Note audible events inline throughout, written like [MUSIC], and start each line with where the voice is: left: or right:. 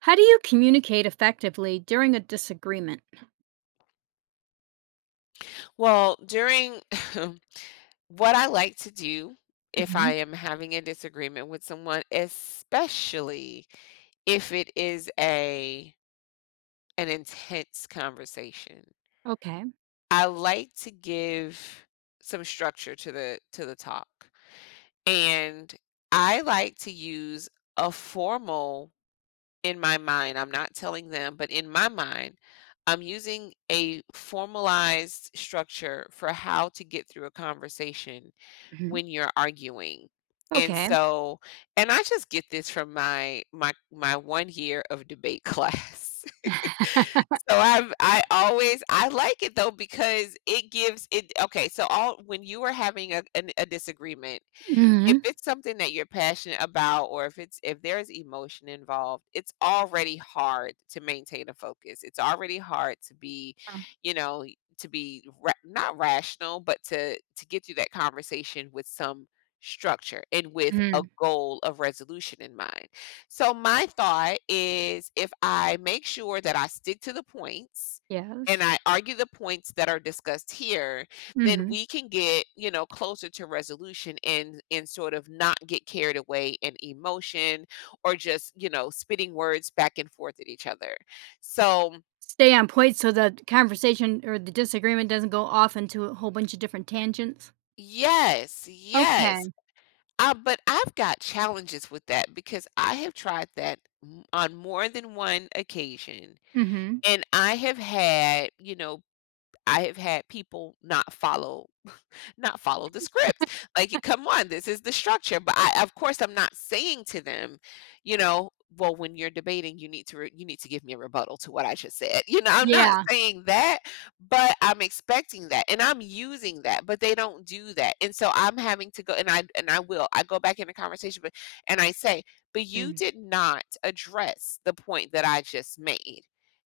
right: How do you communicate effectively during a disagreement?
left: Well, during [LAUGHS] what I like to do if
right: Mhm.
left: I am having a disagreement with someone, especially if it is a an intense conversation,
right: Okay.
left: I like to give some structure to the talk. And I like to use a formal in my mind. I'm not telling them, but in my mind, I'm using a formalized structure for how to get through a conversation
right: Mhm.
left: when you're arguing. And
right: Okay.
left: so and I just get this from my one year of debate class. [LAUGHS]
right: [LAUGHS]
left: So I always I like it though because it gives it okay, so all when you are having a disagreement, if
right: Mhm.
left: it's something that you're passionate about or if it's if there's emotion involved, it's already hard to maintain a focus. It's already hard to be,
right: Uh,
left: you know, to be not rational, but to get through that conversation with some structure and with a
right: Mhm.
left: goal of resolution in mind. So my thought is if I make sure that I stick to the points and
right: Yes.
left: I argue the points that are discussed here, then
right: Mhm.
left: we can get, you know, closer to resolution and sort of not get carried away in emotion or just, spitting words back and forth at each other. So,
right: Stay on point so the conversation or the disagreement doesn't go off into a whole bunch of different tangents?
left: yes, yes.
right: Okay.
left: But I've got challenges with that because I have tried that on more than one occasion.
right: Mhm.
left: And I have had, you know, I have had people not follow the script. Like, come on, this is the structure. But I, of course, I'm not saying to them, you know, well, when you're debating, you need to you need to give me a rebuttal to what I just said. You know, I'm not
right: Yeah.
left: saying that, but I'm expecting that, and I'm using that. But they don't do that, and so I'm having to go, and I will. I go back in the conversation, but and I say, but you
right: Mm.
left: did not address the point that I just made.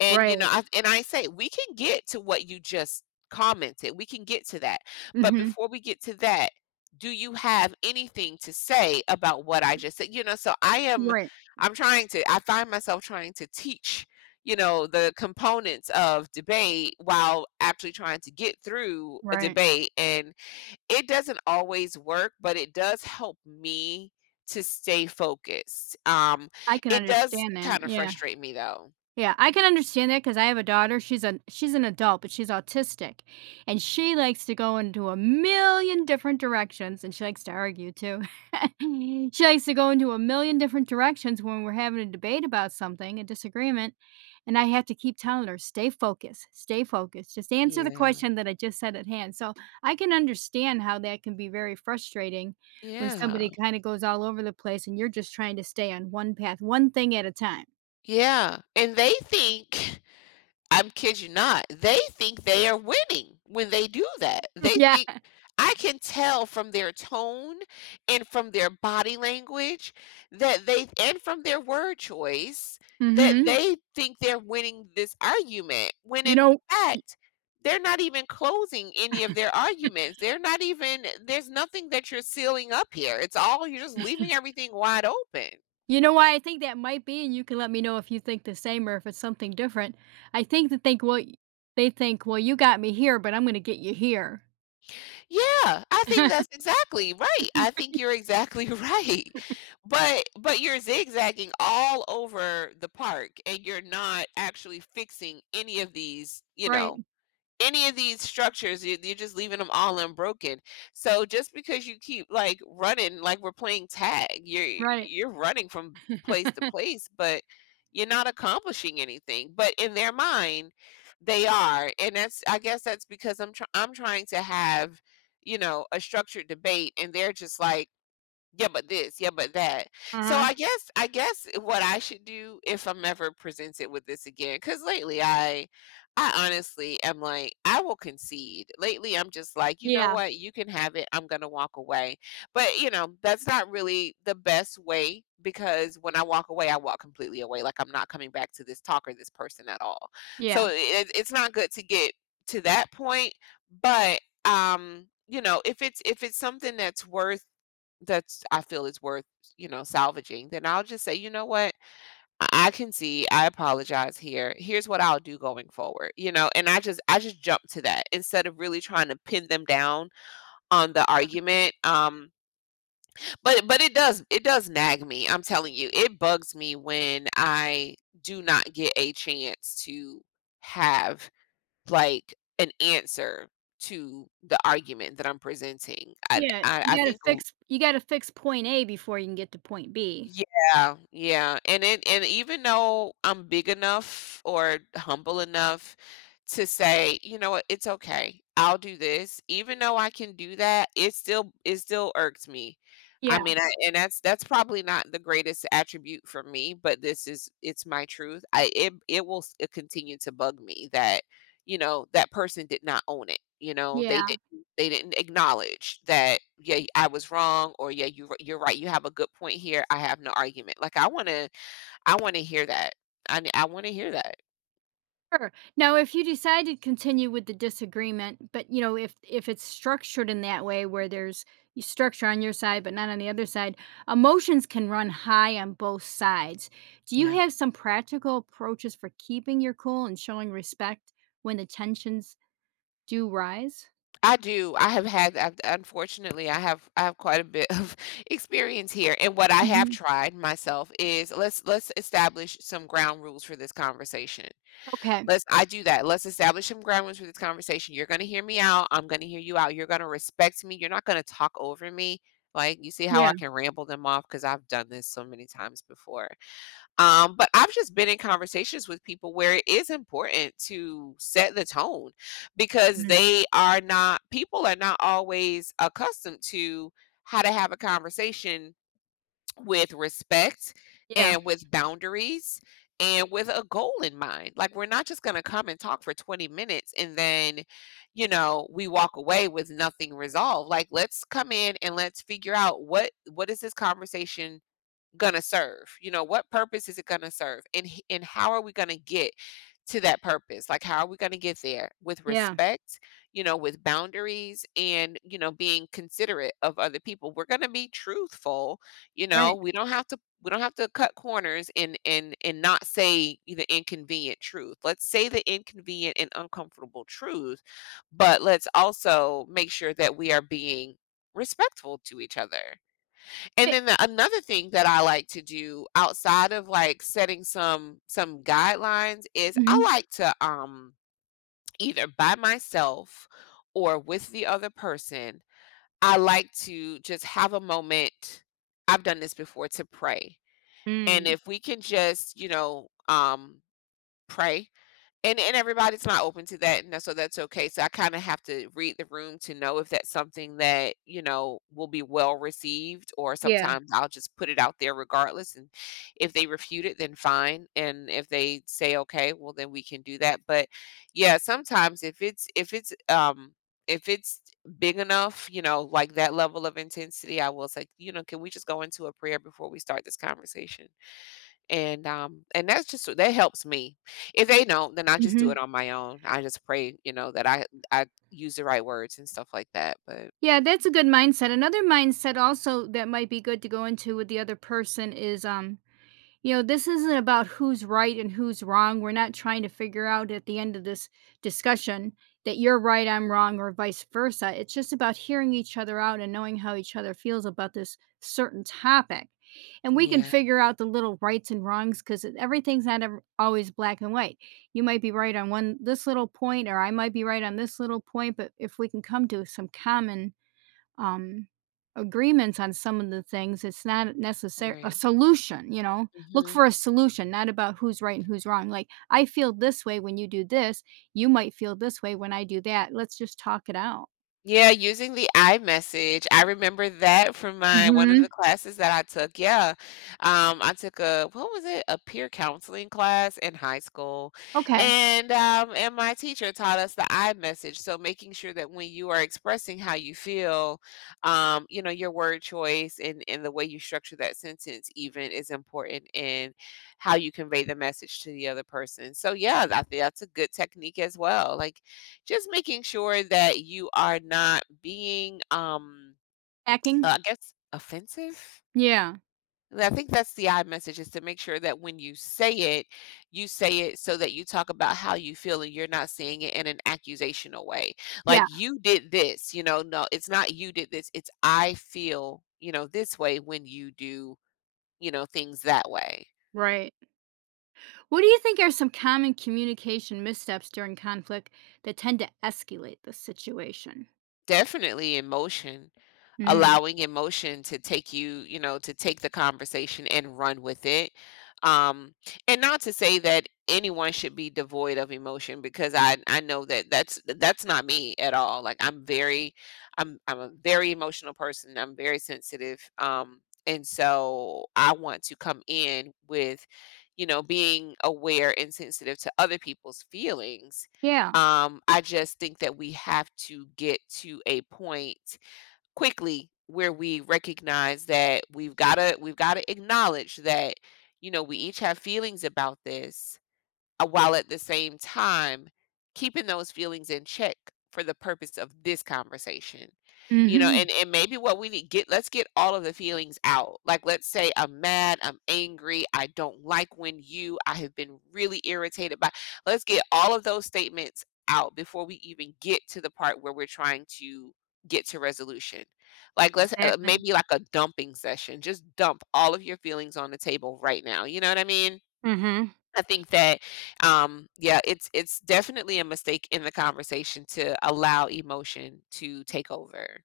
left: And
right: Right.
left: you know, and I say we can get to what you just commented. We can get to that but
right: Mhm.
left: before we get to that, do you have anything to say about what I just said? You know, so I am
right: Right.
left: I'm trying to I find myself trying to teach, the components of debate while actually trying to get through a
right: Right.
left: debate and it doesn't always work, but it does help me to stay focused.
right: I can
left: It does
right: understand that,
left: kind of
right: yeah.
left: frustrate me though.
right: Yeah, I can understand that because I have a daughter, she's an adult, but she's autistic, and
left: Mhm.
right: she likes to go into a million different directions, and she likes to argue too. [LAUGHS] She likes to go into a million different directions when we're having a debate about something, a disagreement, and I have to keep telling her, stay focused, just answer the
left: Yeah.
right: question that I just said at hand." So, I can understand how that can be very frustrating when
left: Yeah.
right: somebody kinda goes all over the place and you're just trying to stay on one path, one thing at a time.
left: Yeah. And they think I'm kid you not. They think they are winning when they do that. They
right: [LAUGHS] Yeah.
left: think I can tell from their tone and from their body language that they and from their word choice that
right: Mhm.
left: they think they're winning this argument when
right: You
left: in
right: know y-
left: fact they're not even closing any of their arguments. They're not even there's nothing that you're sealing up here. It's all you're just leaving everything wide open.
right: you know why I think that might be, and you can let me know if you think the same or if it's something different. I think that think well they think, "Well, you got me here, but I'm gonna get you here."
left: Yeah, I think that's
right: [LAUGHS]
left: exactly right. I think you're exactly [LAUGHS] right. But you're zigzagging all over the park and you're not actually fixing any of these,
right: Right,
left: any of these structures, you're just leaving them all unbroken. So just because you keep like running, like we're playing tag,
right: right.
left: you're running from place to place, but you're not accomplishing anything. But in their mind, they are, and that's I guess that's because I'm trying to have a structured debate, and they're just like yeah, but this, yeah, but that.
right: uh
left: So
right: huh,
left: I guess what I should do if I'm ever presented with this again, because lately I honestly am like, I will concede. Lately I'm just like, you know
right: Yeah,
left: what, you can have it. I'm gonna walk away. But you know, that's not really the best way because when I walk away, I walk completely away. Like I'm not coming back to this talk or this person at all.
right: yeah.
left: So it's not good to get to that point, but you know if it's something that's worth that's I feel is worth, salvaging, then I'll just say, "You know what? I can see, I apologize here. Here's what I'll do going forward," you know, and I just jump to that instead of really trying to pin them down on the argument, but it does nag me, I'm telling you. It bugs me when I do not get a chance to have, like, an answer to the argument that I'm presenting. I
right: Yeah,
left: I I think
right: you gotta fix point A before you can get to point B.
left: yeah, yeah. And it and even though I'm big enough or humble enough to say, you know what, it's okay. I'll do this. Even though I can do that, it still irks me. I
right: Yeah,
left: mean, and that's probably not the greatest attribute for me, but this is it's my truth. I it it will continue to bug me that you know that person did not own it. You know, they
right: yeah.
left: did. They didn't acknowledge that, "Yeah, I was wrong," or, "Yeah, you you're right. You have a good point here. I have no argument." Like, I wanna hear that. I wanna hear that.
right: Sure. Now, if you decide to continue with the disagreement, but you know, if it's structured in that way where structure on your side but not on the other side, emotions can run high on both sides. Do you
left: Yeah.
right: have some practical approaches for keeping your cool and showing respect when the tensions do rise?
left: I do. I've unfortunately, I have quite a bit of [LAUGHS] experience here, and what I have
right: Hmm.
left: tried myself is let's establish some ground rules for this conversation.
right: Okay.
left: Let's I do that. Let's establish some ground rules for this conversation. You're gonna hear me out. I'm gonna hear you out. You're gonna respect me. You're not gonna talk over me. Like you see how I
right: Yeah.
left: can ramble them off because I've done this so many times before. But I've just been in conversations with people where it is important to set the tone because
right: Mm.
left: they are not people are not always accustomed to how to have a conversation with respect
right: Yeah.
left: and with boundaries and with a goal in mind. Like we're not just going to come and talk for 20 minutes and then, you know, we walk away with nothing resolved. Like let's come in and let's figure out what is this conversation gonna serve? You know, what purpose is it gonna serve? And and how are we gonna get to that purpose? Like how are we gonna get there with
right: Yeah.
left: respect, with boundaries and, you know, being considerate of other people. We're gonna be truthful, you know.
right: Right.
left: We don't have to we don't have to cut corners and not say the inconvenient truth. Let's say the inconvenient and uncomfortable truth, but let's also make sure that we are being respectful to each other. And then the another thing that I like to do outside of, like, setting some guidelines is I
right: Mhm.
left: like to, either by myself or with the other person, I like to just have a moment I've done this before to pray. And
right: Mm.
left: if we can just, you know, pray and everybody's not open to that, and that's so that's okay. So I kinda have to read the room to know if that's something that, you know, will be well received, or
right: Yeah.
left: sometimes I'll just put it out there regardless, and if they refute it, then fine, and if they say, "Okay, well, then we can do that," but, yeah, sometimes if it's big enough, you know, like that level of intensity, I will say, you know, "Can we just go into a prayer before we start this conversation?" And that's just that helps me. If they don't, then I just do
right: Hmm.
left: it on my own. I just pray, you know, that I use the right words and stuff like that, but
right: Yeah, that's a good mindset. Another mindset also that might be good to go into with the other person is, you know, this isn't about who's right and who's wrong. We're not trying to figure out at the end of this discussion that you're right, I'm wrong, or vice versa. It's just about hearing each other out and knowing how each other feels about this certain topic. And we can
left: yeah,
right: figure out the little rights and wrongs because everything's not ever, always black and white. You might be right on one this little point, or I might be right on this little point, but if we can come to some common, um, agreements on some of the things. It's not necessary a
left: right.
right: solution, you know. Look
left: Mhm.
right: for a solution, not about who's right and who's wrong. Like, I feel this way when you do this. You might feel this way when I do that. Let's just talk it out.
left: Yeah, using the iMessage. I remember that from my one of the
right: Mhm.
left: classes that I took. Yeah. I took a what was it? A peer counseling class in high school.
right: Okay.
left: And my teacher taught us the iMessage. So making sure that when you are expressing how you feel, you know, your word choice and the way you structure that sentence even is important in how you convey the message to the other person. So yeah, I think that's a good technique as well. Like just making sure that you are not being,
right: Hacking?
left: I guess, offensive.
right: Yeah.
left: And I think that's the I message is to make sure that when it, you say it so that you talk about how you feel and you're not saying it in an accusational way. Like
right: Yeah.
left: you did this, you know, no, it's not you did this. It's I feel, you know, this way when you do, you know, things that way.
right: Right. What do you think are some common communication missteps during conflict that tend to escalate the situation?
left: Definitely emotion.
right: Mm.
left: Allowing emotion to take you, you know, to take the conversation and run with it. Um, and not to say that anyone should be devoid of emotion because I know that that's not me at all. Like I'm very I'm a very emotional person. I'm very sensitive. And so I want to come in with, you know, being aware and sensitive to other people's feelings.
right: Yeah.
left: I just think that we have to get to a point quickly where we recognize that we've gotta acknowledge that, you know, we each have feelings about this, while at the same time keeping those feelings in check for the purpose of this conversation. You know,
right: Mhm.
left: and maybe what we need, get, let's get all of the feelings out. Like let's say I'm mad, I'm angry, I don't like when you, I have been really irritated by, let's get all of those statements out before we even get to the part where we're trying to get to resolution. Like let's
right: Exactly.
left: maybe like a dumping session, just dump all of your feelings on the table right now, you know what I mean?
right: Mhm.
left: I think that, yeah, it's definitely a mistake in the conversation to allow emotion to take over.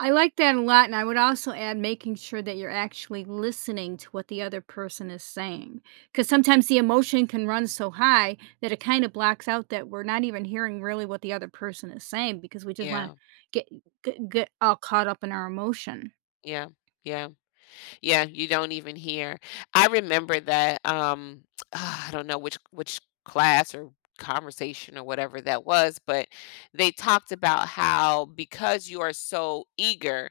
right: I like that a lot, and I would also add making sure that you're actually listening to what the other person is saying, because sometimes the emotion can run so high that it kinda blocks out that we're not even hearing really what the other person is saying because we just wanna
left: Yeah,
right: get get get all caught up in our emotion.
left: yeah, yeah. Yeah, you don't even hear. I remember that [TSK] I don't know which class or conversation or whatever that was, but they talked about how because you are so eager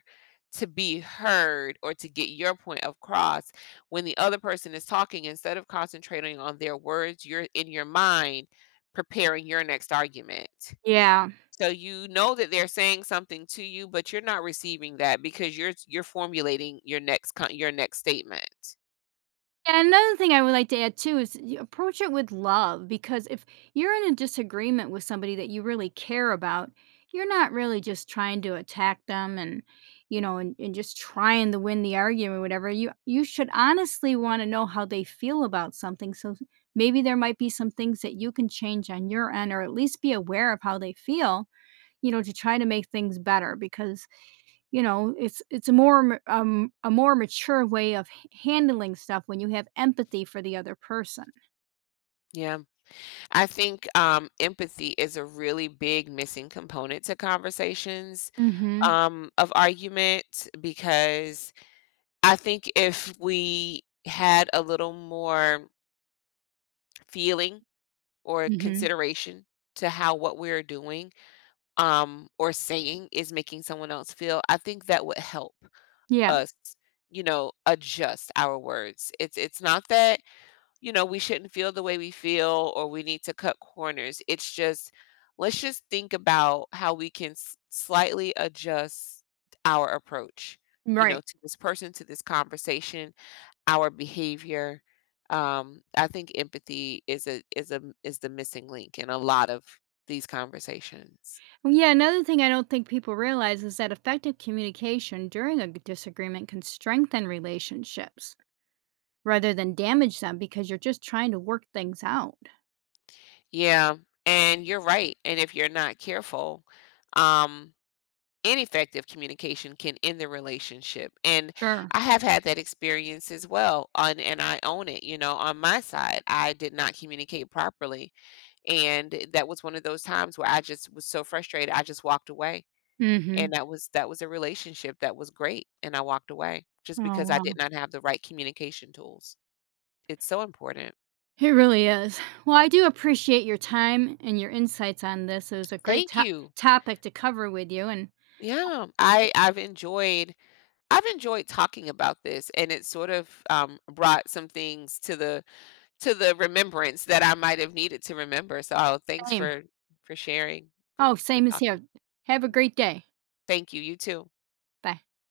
left: to be heard or to get your point across, when the other person is talking, instead of concentrating on their words, you're in your mind preparing your next argument.
right: Yeah.
left: So you know that they're saying something to you, but you're not receiving that because you're formulating your next co your next statement.
right: Yeah, another thing I would like to add too is you approach it with love, because if you're in a disagreement with somebody that you really care about, you're not really just trying to attack them, and you know and just trying to win the argument or whatever. You should honestly want to know how they feel about something. So maybe there might be some things that you can change on your end or at least be aware of how they feel, you know, to try to make things better, because you know, it's a more m a more mature way of h handling stuff when you have empathy for the other person.
left: Yeah. I think, empathy is a really big missing component to conversations,
right: Mhm,
left: of argument, because I think if we had a little more feeling or
right: mhm.
left: consideration to how what we're doing or saying is making someone else feel, I think that would help
right: Yeah,
left: us, you know, adjust our words. It's not that, you know, we shouldn't feel the way we feel or we need to cut corners. It's just, let's just think about how we can slightly adjust our approach, you know,
right: right.
left: to this person, to this conversation, our behavior. I think empathy is a is a is the missing link in a lot of these conversations.
right: Well, yeah, another thing I don't think people realize is that effective communication during a g disagreement can strengthen relationships rather than damage them because you're just trying to work things out.
left: Yeah, and you're right. And if you're not careful, um, ineffective communication can end the relationship. And
right: Sure.
left: I have had that experience as well, on, and I own it. You know, on my side, I did not communicate properly, and that was one of those times where I just was so frustrated, I just walked away.
right: Mhm.
left: And that was a relationship that was great, and I walked away
right: Oh,
left: just because I
right: wow.
left: did not have the right communication tools. It's so important.
right: It really is. Well, I do appreciate your time and your insights on this. It was a great
left: Thank
right: to
left: you.
right: topic to cover with you, and
left: Yeah, I've enjoyed talking about this, and it sort of brought some things to the remembrance that I might have needed to remember. So oh, thanks
right: same.
left: for sharing
right: Oh,
left: for
right: same as
left: talking.
right: here. Have a
left: Mhm.
right: great day.
left: Thank you. You too.
right: Bye.